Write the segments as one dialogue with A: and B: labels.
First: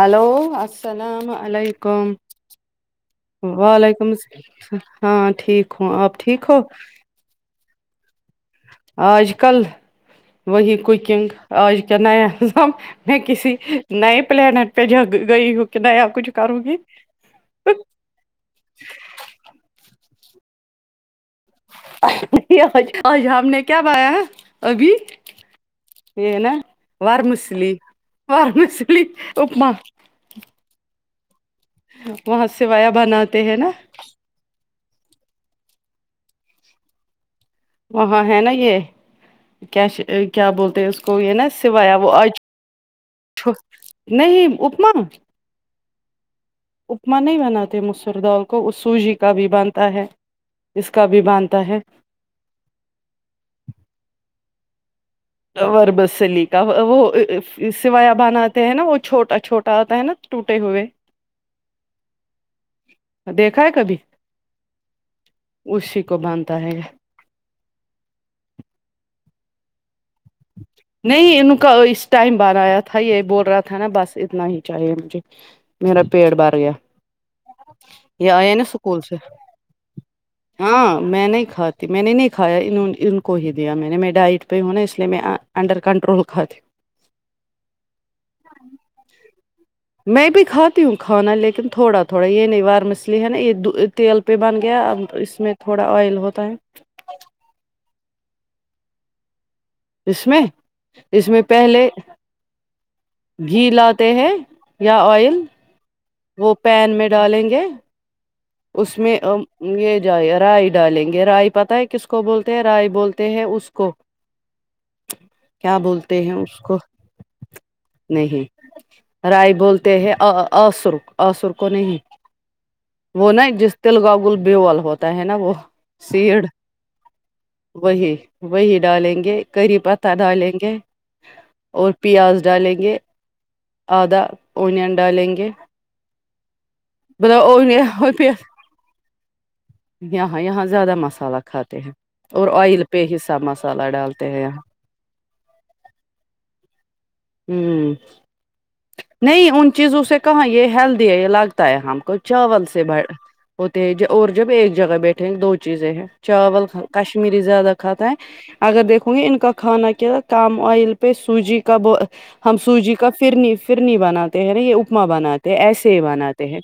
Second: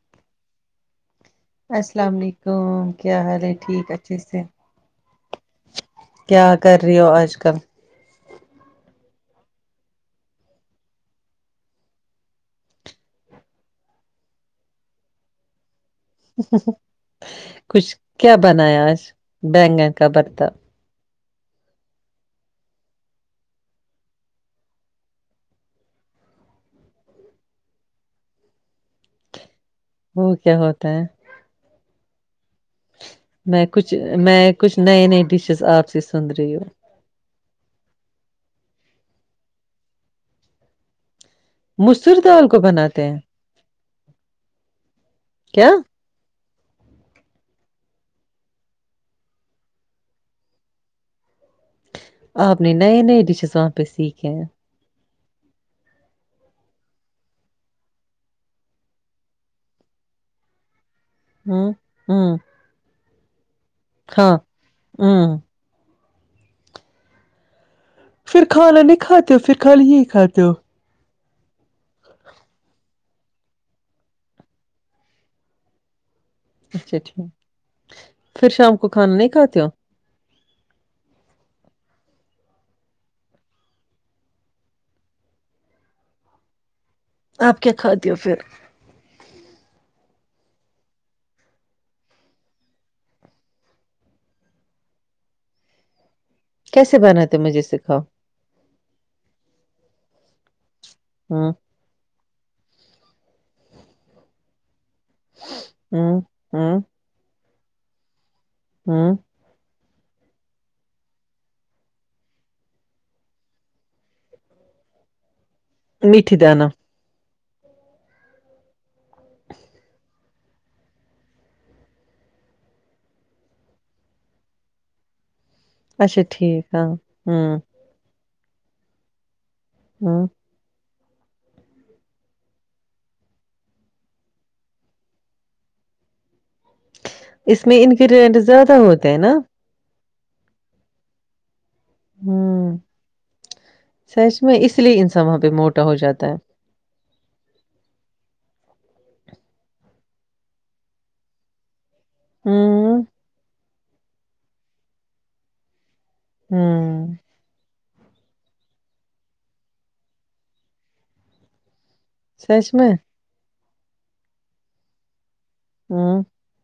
A: hello السلام علیکم
B: السلام علیکم کیا حال ہے ٹھیک
A: وعلیکم
B: اچھے سے
A: السلام ہاں ٹھیک ہوں آپ ٹھیک
B: کیا
A: ہو
B: کر رہی ہو اج کل
A: آج کل وہی [unintelligible] آج کیا نیا [unintelligible] میں کسی نئے پلانٹ پہ جگ گئی ہوں کہ نیا کچھ کروں گی
B: کچھ کیا بنایا آج بگن کا بھرتا
A: آج آج ہم نے کیا بنایا ابھی اور مسلی اور مسلی اپما
B: وہ کیا ہوتا ہے
A: وہاں سےوایا بنات
B: میں کچھ میں کچھ نئے نئے ڈشز آپ سے سن رہی ہوں
A: وہاں ہے نا یہ کیا بولتے ہیں اس کو یہ نا سوایا وہ
B: مصور
A: آج
B: دال کو بناتے ہیں
A: نہیں اپما
B: کیا
A: اپما نہیں بنات مسردال کو وہ سوجی کا بھی بنتا ہے اس کا بھی بنتا ہے
B: آپ نے نئے نئے ڈشز وہاں پہ سیکھے ہیں
A: وربس سلی کا وہ سوایا بان آتے ہیں نا وہ چھوٹا چھوٹا آتا ہے نا ٹوٹے ہوئے
B: ہوں ہوں
A: دیکھا ہے کبھی
B: ہاں
A: اسی کو بنتا ہے
B: پھر کھانا نہیں کھاتے ہو پھر خالی یہی کھاتے ہو
A: نہیں ان کا اس ٹائم بنایا تھا یہ بول رہا تھا نا بس اتنا ہی چاہیے مجھے میرا پیڑ بھر گیا
B: اچھا ٹھیک
A: یہ
B: پھر
A: آیا نا
B: شام کو
A: اسکول
B: کھانا
A: سے
B: نہیں کھاتے ہو
A: ہاں میں نہیں کھاتی میں نے نہیں کایا ان کو ہی دیا میں نے میں ڈائٹ پہ ہوں نا اس لیے میں ا انڈر کنٹرول کھاتی ہو
B: آپ کیا کھاتی ہو پھر
A: میںی بھی کاتی ہوخانہ لیکن تھوڑا تھوڑا یہ نہیں الیے ہی نا یہ تیل پہ بن گیا اب اس میں تھوڑا آئل ہوتا ہے
B: کیسے بناتے ہے مجھے سکھاؤ
A: اس میں اس میں
B: ہ
A: پہلے گھی لاتے ہیں یا آئل
B: ہ
A: وہ
B: ہ
A: پین میں ڈالیں گے اس
B: ہ
A: میں یہ جائے رائے ڈالیں گے رائے پتا ہے کس کو بولتے ہیں رائے بولتے ہیں اس کو کیا بولتے ہیں
B: میٹھی
A: اس
B: دانا
A: کو نہیں رائے بولتے ہیں آسر اسر کو نہیں وہ نا جس تل کاگل بیول ہوتا ہے نا وہ
B: اچھا
A: سیڈ
B: ٹھیک ہ ہوں
A: وہی وہی ڈالیں گے کری پتہ
B: ہوں
A: ڈالیں گے اور پیاز ڈالیں گے آدھا اونین ڈالیں گے مطلب اونینہھ
B: رینٹ زیادہ ہوتے ہیں نا
A: یہاں یہاں زیادہ مسالہ کھاتے ہیں اور
B: ہوں
A: آئل پہ ہی سب مسالہ ڈالتے ہیں
B: سچ میں
A: یہاں
B: اس لیے ان سب وہاں پہ موٹا ہو جاتا ہے
A: ہوں نہیں ان چیزوں سے کہاں یہ ہیلدی ہے یہ لگتا ہے ہم چاول سے
B: ہوں
A: ہوتے اور جب ایک جگہ بیٹھے ہیں دو چیزیں ہیں چاول
B: ہوں
A: کشمییر زیادہ کھاتا ہے اگر دیکھو گے ان کا کھانا کیا کم آئل پہ سوجی کا ب ہم
B: سچ میں
A: سوجی کا فرنی فرنی بناتے ہیں نا یہ اپما بناتے ہیں ایسے ہی
B: ہوں
A: بناتے ہیں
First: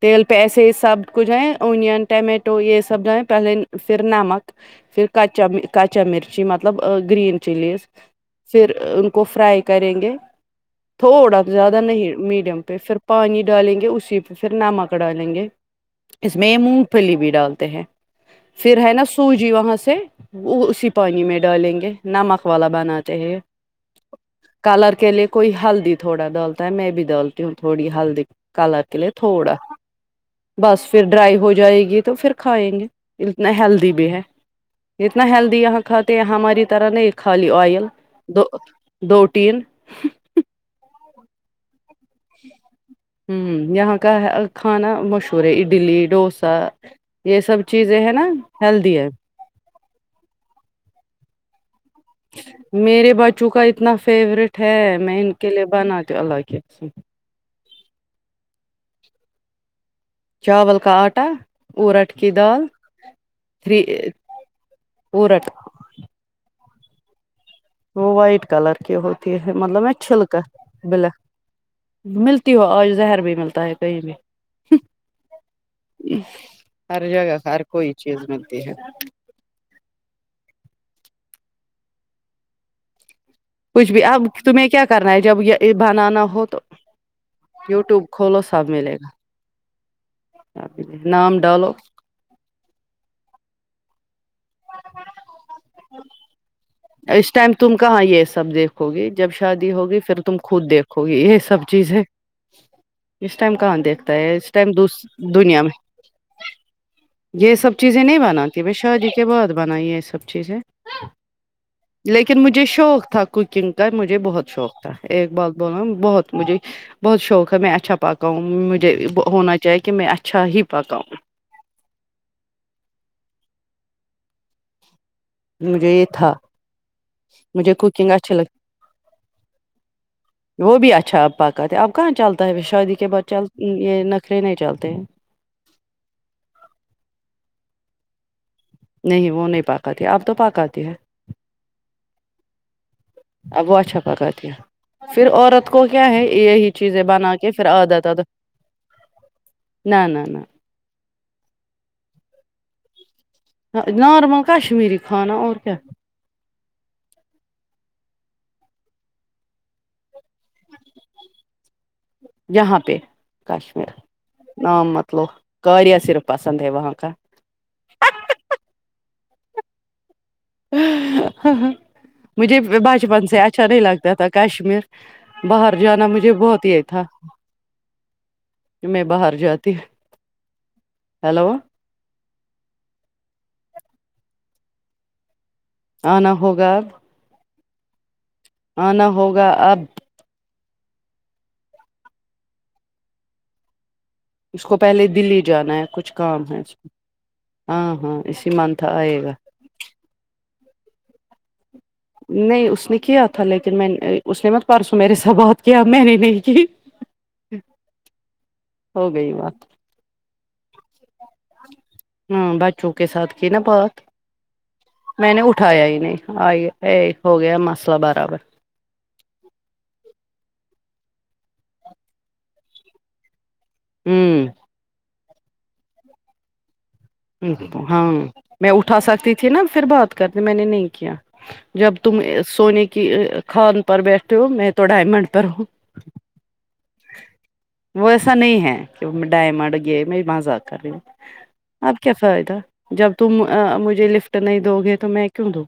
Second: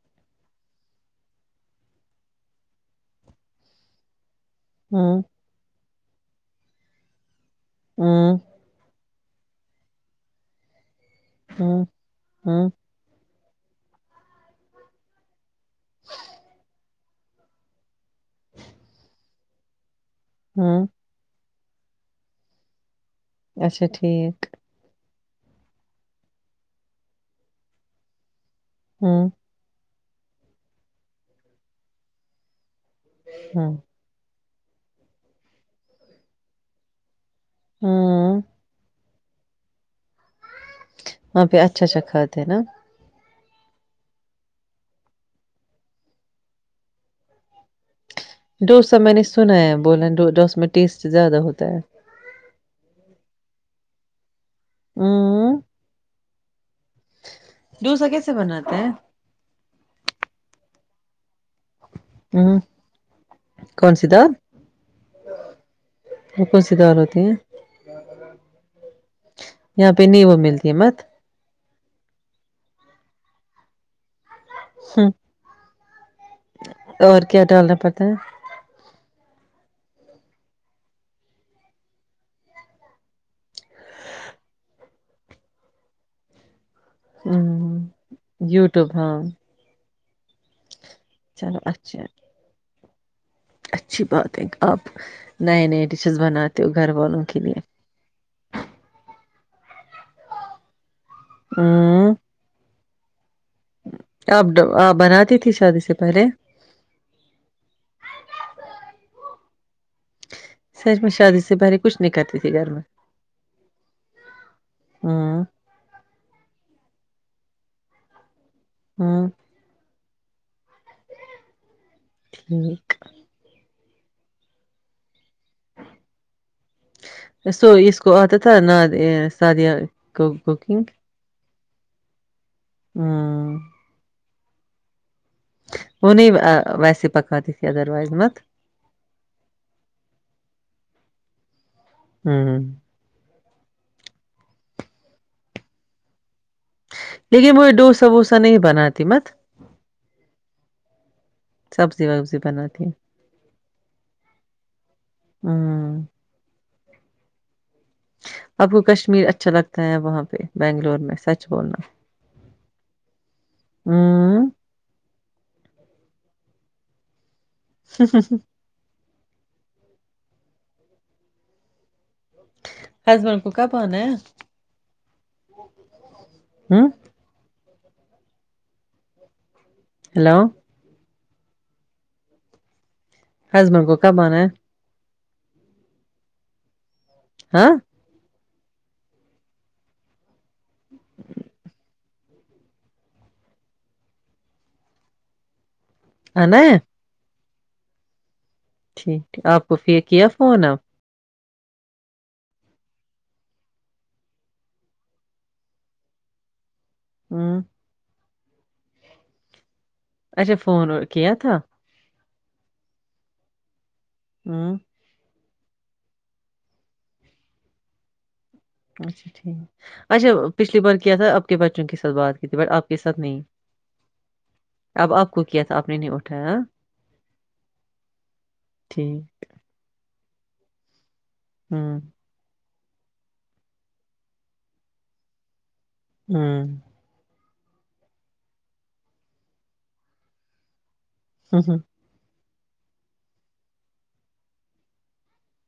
A: تیل پیسے سب کچھ ہے اونین ٹمیٹو یہ سب جو ہے پہلے پھر نمک پھر
B: ہوں
A: کچا کچا مرچی مطلب گرین چلیز
B: ہوں
A: پھر ان کو فرائی کریں گے تھوڑا زیادہ
B: ہوں
A: نہیں میڈیم
B: ہوں
A: پہ پھر پانی ڈالیں گے اسی پہ پھر نمک ڈالیں گے اس میں یہ مونگ پھلی بھی ڈالتے ہیں پھر ہے نا سوجی وہاں سے وہ
B: ہوں
A: اسی پانی میں ڈالیں گے نمک والا بناتے ہے
B: اچھا ٹھیک
A: کلر کے لیے کوئی ہلدی تھوڑا ڈالتا ہے میں بھی ڈالتی ہوں تھوڑی ہلدی کالر کے لیے
B: ہوں
A: تھوڑا بس پھر ڈرائی ہو جائے گی تو پھر کھائیں گے اتنا
B: ہوں
A: ہیلدی بھی ہے اتنا ہیلدی یہاں کھاتے ہیں ہماری طرح نہیں خالی آوئل
B: ہوں
A: دو دوٹین
B: وہاں پہ اچھا اچھا کھاتے ہے نا
A: ہ ہ یہاں کا کھانا مشہور ہے اڈلی ڈوسا یہ سب چیزیں ہیں نا
B: ڈوسا
A: ہیلدی ہے
B: میں نے سنا ہے بول ڈوسا میں ٹیسٹ زیادہ ہوتا ہے
A: میرے بچوں کا اتنا فیورٹ ہے میں ان کے
B: ہوں
A: لیے بناتیوں ال اسمیں
B: ڈوسا کیسے بناتے ہیں
A: چاول کا آٹا اورٹ کی
B: ہوں
A: دال تھری
B: کون سی دال
A: اورٹ
B: وہ کونسی [unintelligible] ہیں
A: وہ وائٹ کلر کی ہوتی ہے مطلب
B: یہاں
A: میں
B: پہ نیبو
A: چھلکا
B: ملتی ہے مت
A: بلیک ملتی ہو آج زہر بھی ملتا ہے
B: ہاں
A: ہر جگہ
B: کیا
A: ہر
B: ڈالنا
A: کوئی
B: پڑتا ہے
A: چیز ملتی ہے کچھ بھی اب تمہیں کیا کرنا ہے جب یہ بنانا ہو تو
B: ہوں
A: یوٹیوب کھولو سب
B: یوٹیوب
A: ملے گا
B: ہاں
A: نام
B: چلو
A: ڈالو
B: اچھا اچھی بات ہے آپ نئے نئے ڈشس بنات
A: اس ٹائم تم کہاں یہ سب دیکھو گی جب شادی ہوگی پھر تم خود دیکھو گی
B: [inaudible] ہ
A: سب چیزیں اس ٹائم کہاں دیکھتا ہے
B: آپ
A: اس ٹائم دوس
B: آپ بناتی تھی
A: دنیا میں
B: شادی سے پہلے
A: یہ سب چیزیں نہیں بناتی بھی شادی کے بعد بنائی ہے یہ سب چیزیں
B: میں شادی سے پہلے کچھ نہیں
A: لیکن
B: کرتی تھی
A: مجھے
B: گھر میں
A: شوق تھا کوکنگ کا مجھے بہت شوق تھا ایک
B: ہوں
A: ب ب بہت مجھے بہت شوق ہے میں اچھا پپکاؤں ہوں مجھے
B: ہوں
A: ہونا جا کہ میں اچھا ہی پکاؤں
B: ج [unintelligible]
A: مجھے یہ تھا
B: اسو
A: مجھے
B: اس کو
A: کوکنگ اچھی
B: آتا تھا
A: لگتی
B: ناد سادیہ کو کوکنگ
A: پکتے اب کہاں چلتا ہے شادی کے بعد چل
B: ہوں
A: یہ نخرے نہیں چلتے
B: وہ نہیں ویسے پکاتی تھی ادروائز مت
A: نہیں وہ نہیں پکاتی آپ تو پکاتی ہے
B: ہوں
A: اب وہ اچھا پکاتی ہے پھر عورت کو کیا ہے چیزیں بنا
B: لیکن
A: کے
B: وہ
A: پھر
B: ڈوسا
A: عادت عادت
B: ووسا نہیں بناتی مت
A: نہ نہ نہ
B: سبزی وبزی بناتی ہیں
A: نارمل کشمیری کھانا اور کیا
B: ہوں آپ کو کشمیر اچھا لگتا ہے وہاں پہ بنگلور میں سچ بولنا
A: جہا [unintelligible]
B: ہوں
A: نام مطلب کریا صرف پسند ہے وہاں کا
B: [inaudible]
A: مجھے بچپن سے
B: ہسبینڈ کو
A: اچھا
B: کب
A: نہیں
B: آنا ہے
A: لگتا تھا کشمیر باہر جانا مجھے بہت یہ
B: ہوں
A: تھا
B: [inaudible]
A: میں باہر جاتی ہ
B: ہیلو
A: ہیلو
B: ہسبینڈ کو کبانا ہے
A: آنا ہوگاب
B: ہاں
A: آنا ہوگا اب اس کو پہلے دلی جانا ہے کچھ کام ہے اس میں ہاں ہاں اسی منت
B: ٹھیک آپ کو پھر کیا فون آپ
A: نہیں اس نے کیا تھا لیکن میں اس نے مت پرسوں میرے سے بات کیا میں نے نہیں کی
B: ہوں
A: ہو گئی بات
B: اچھا فون کیا تھا
A: ہوں بچوں کے ساتھ کی ن بات
B: ہوں
A: میں نے اٹھایا ہی نہیں آ ا ہو گیا مسلہ برابر
B: اچھا ٹھیک اچھا پچھلی بار کیا تھا آپ کے بچوں کے ساتھ بات کی تھی بٹ آپ کے ساتھ نہیں
A: ہوں
B: اب آپ کو کیا تھا آپ نے نہیں اٹھایا
A: ہاں میں اٹھا
B: ٹھیک
A: سکتی تھی نا پھر بات کرتے میں نے نہیں کیا جب
B: ہوں
A: تم سونے کی خان پر بیٹھے ہو میں تو ڈائمنڈ پر ہوں
B: ہوں
A: وہ ایسا نہیں ہے کہ ڈائمنڈ گئے میں مزاق کر رہی ہوں
B: ہاں
A: کیا فائدہ جب تم مجھے لفٹ نہیں دو گے تو میں میں کیوں دیو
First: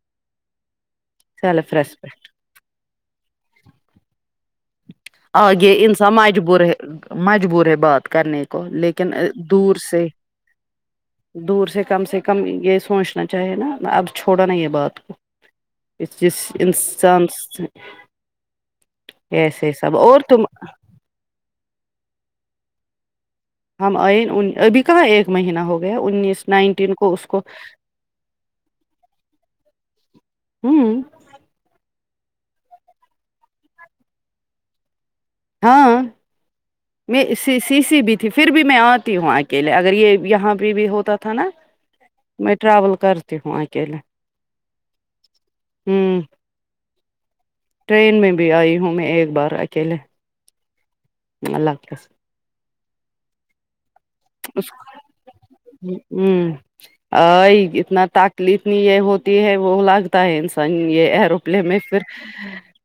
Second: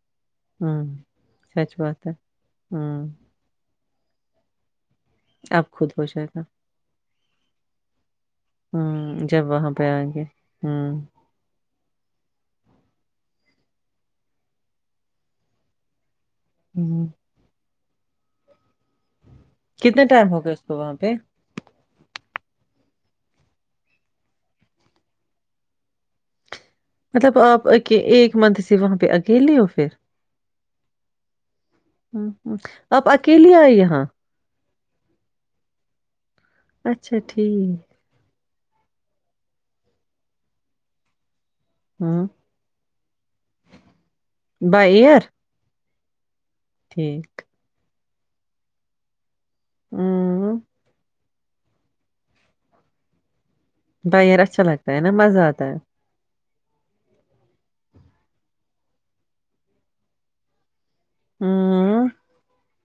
B: ہوں
A: سیلف
B: سچ بات ہے
A: ریسپیکٹ
B: ہوں
A: آگے
B: آپ خود ہو
A: انسان
B: جائے گا
A: مجبور ہے مجبور ہے بات کرنے کو لیکن دور سے
B: ہاں
A: دور سے کم سے کم یہ سوچنا چاہے نا اب چھوڑا نا یہ بات کو اس جس
B: ہوں
A: انسان سے یس یس اب
B: کتنے
A: اور
B: ٹائم ہو
A: تم
B: گیا اس کو وہاں پہ
A: ہم ائ ان ابھی کہاں ایک مہینہ ہو گیا انیس نائنٹین کو اس
B: مطلب
A: کو
B: اپ ک ایک منتھ سے وہاں پہ اکیلے ہو پھر
A: ہوں
B: ہ ہ اپ اکیلے ائے یہاں
A: ہاں
B: اچھا
A: میں سی
B: ٹھیک
A: سی ب ت پھر بھی میں اتی ہوں اکیلے اگر یہ یہاں پہ بھی ہوتا تھا نا
B: ہوں
A: میں ٹراول کرتی ہوں اکیلے
B: بائی ایئر
A: ہم
B: ٹھیک
A: ٹرین میں بھی ائی ہوں میں ایک بار اکیلے
B: ہوں
A: اللہ حافظ
B: بائی ایئر اچھا
A: اس
B: لگتا ہے نا مزہ آتا ہے
A: کو ہم ا اتنا تکلیف یہ ہوتی ہے وہ لگتا ہے صحیح ہے ایروپل میں پھر
B: ہوں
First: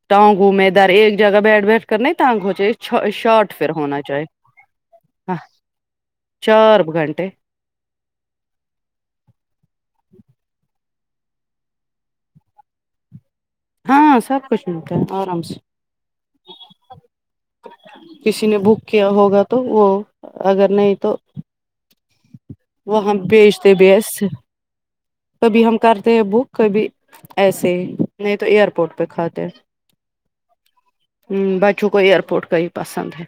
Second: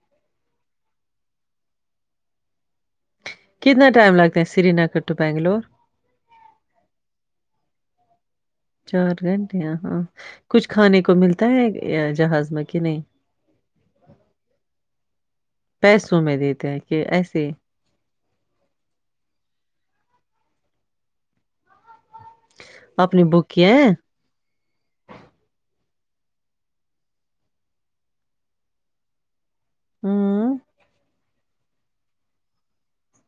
A: ٹانگوں میں ادھر ایک جگہ بیٹھ بیٹھ کر نہیں ٹنگ شارٹ پھر
B: کتنا
A: ہونا
B: ٹائم
A: چاہیے
B: لگتے ہیں سری نگر ٹو
A: ہاں
B: بنگلور
A: چار گھٹے
B: چار گھنٹے ہاں ہا کچھ کھانے کو ملتا ہے جہاز میں کہ نہیں
A: ہاں سب کچھ ملتا ہے آرام سے
B: پیسوں میں دیتے ہیں کہ ایسے
A: کسی نے بک کیا ہوگا تو وہ اگر نہیں تو وہاں
B: آپ نے بک کیا
A: بھیجتے بھی
B: ہے
A: ایسے کبھی ہم کرتے ہیں بک کبھی ایسے ہی نہیں تو ایئر پورٹ پہ کھاتے ہے
B: ہم
A: ہم بچوں کو ایئرپورٹ کا ہی پسند ہے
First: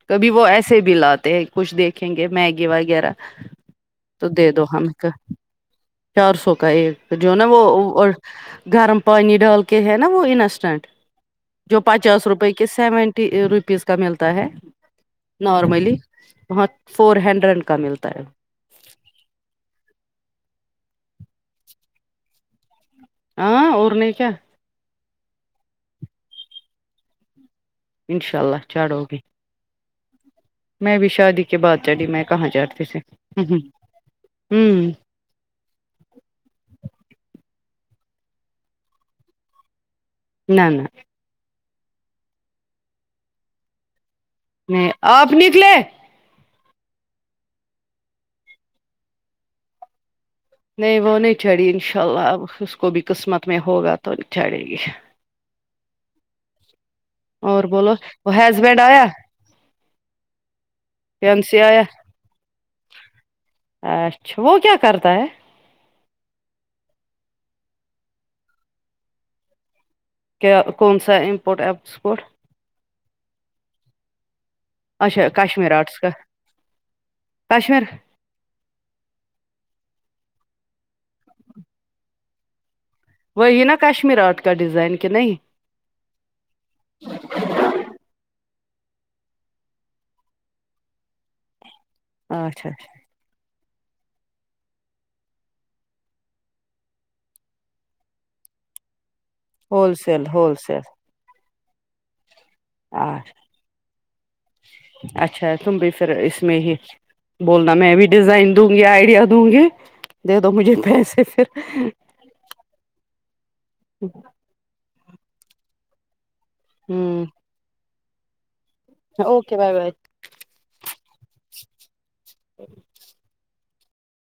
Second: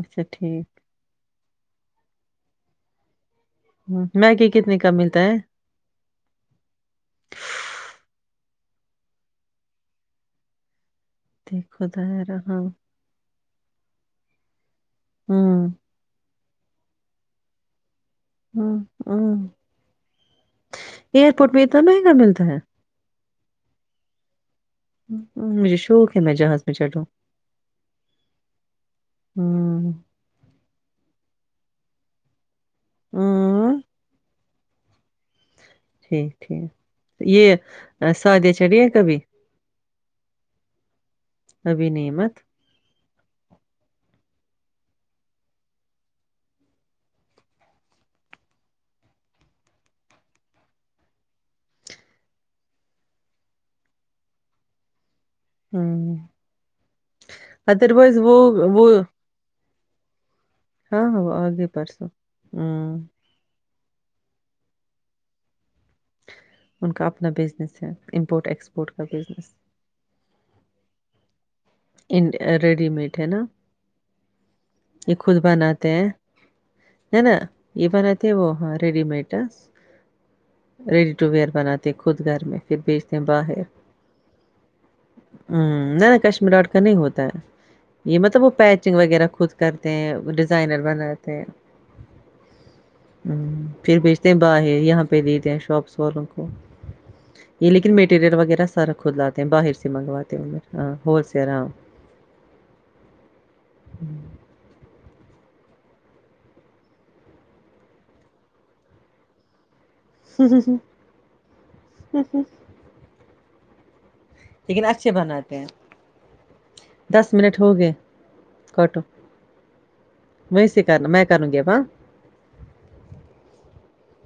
B: اچھا
A: کبھی وہ
B: ٹھیک
A: ایسے ہے دلاتے ہے کچھ دیکھیں گے میگی وغیرہ
B: ہوں،
A: تو
B: میگی
A: دے دو
B: کتنے
A: ہم کا
B: ملتا ہے
A: چار سو کا ایک جو ہے نا وہ گرم پانی ڈال کے ہے نا وہ انسٹنٹ جو
B: دیکھو
A: پچاس روپے
B: رہا
A: کے سیونٹی روپیز کا ملتا ہے
B: ہوں
A: نارملی وہاں فور ہنڈریڈ کا ملتا ہے
B: ہ ہ ایئرپورٹ میں اتنا مہنگا ملتا ہے
A: ہاں اور نہیں کیا
B: مجھے شوق ہے میں جہاز پے چڑھوں
A: انشاء اللہ چڑھ گے
B: ہوں
A: میں بھی شادی کے بعد چڑھی میں کہاں جتی تھے
B: ہوں
A: [unintelligible]
B: ٹھیک ٹھیک یہ سادیا چڑھی ہیں کبھی
A: نا نا
B: ابھی نعمت
A: نہیں اپ نکلے نہیں وہ نہیں چڑھی ان شاء اللہ اب اس کو بھی قسمت میں ہوگا تو چڑھے گی
B: ہ
A: اور بولو
B: ادر وائز وہ
A: ہسبینڈ
B: وہ
A: آیا
B: ہاں ہاں
A: پین سے
B: اگے
A: آیا
B: پڑسو ہ
A: اچھ وہ کیا کرتا ہے
B: ان کا اپنا بزنس ہے امپورٹ ایکسپورٹ کا بزنس
A: کیا کون سا import is
B: in ready made ہے نا یہ
A: اچھا
B: خود
A: کشمیر
B: بناتے
A: آرٹس
B: ہیں
A: کا
B: ہے نا
A: کشمیر
B: یہ بناتے تھے وہ ہاں ready made ready to wear بناتے خود گھر میں پھر بیچ
A: وہی ہے نا کشمیر ارٹ کا ڈیزائن کہ نہیں
B: ہمم نہیں کشمیراٹ کا نہیں ہوتا ہے یہ مطلب وہ پیچنگ وغیرہ خود کرتے ہیں ڈیزائنر بناتے ہیں
A: اچھا اچھا
B: ہ پھر بیچتے ہیں باہر یہاں پہ دیتے ہیں شاپس والوں کو یہ لیکن مٹیریل وغیرہ سارا خود لاتے ہیں باہر سے
A: ہول سیل
B: منگواتے
A: ہول سیل
B: ہول سیل ہاں
A: آ اچھا تم بھی پھر اس میں ہی بولنا میں بھی ڈیزائن دوں گی آئیڈیا دوں گی دے دو مجھے پیسے پھر
B: لیکن اچھے بناتے ہیں
A: ہوں
B: دس منٹ ہو گئے کاٹو
A: اوکے بائے بائے
B: ویسے کرنا میں کروں گی اب ہاں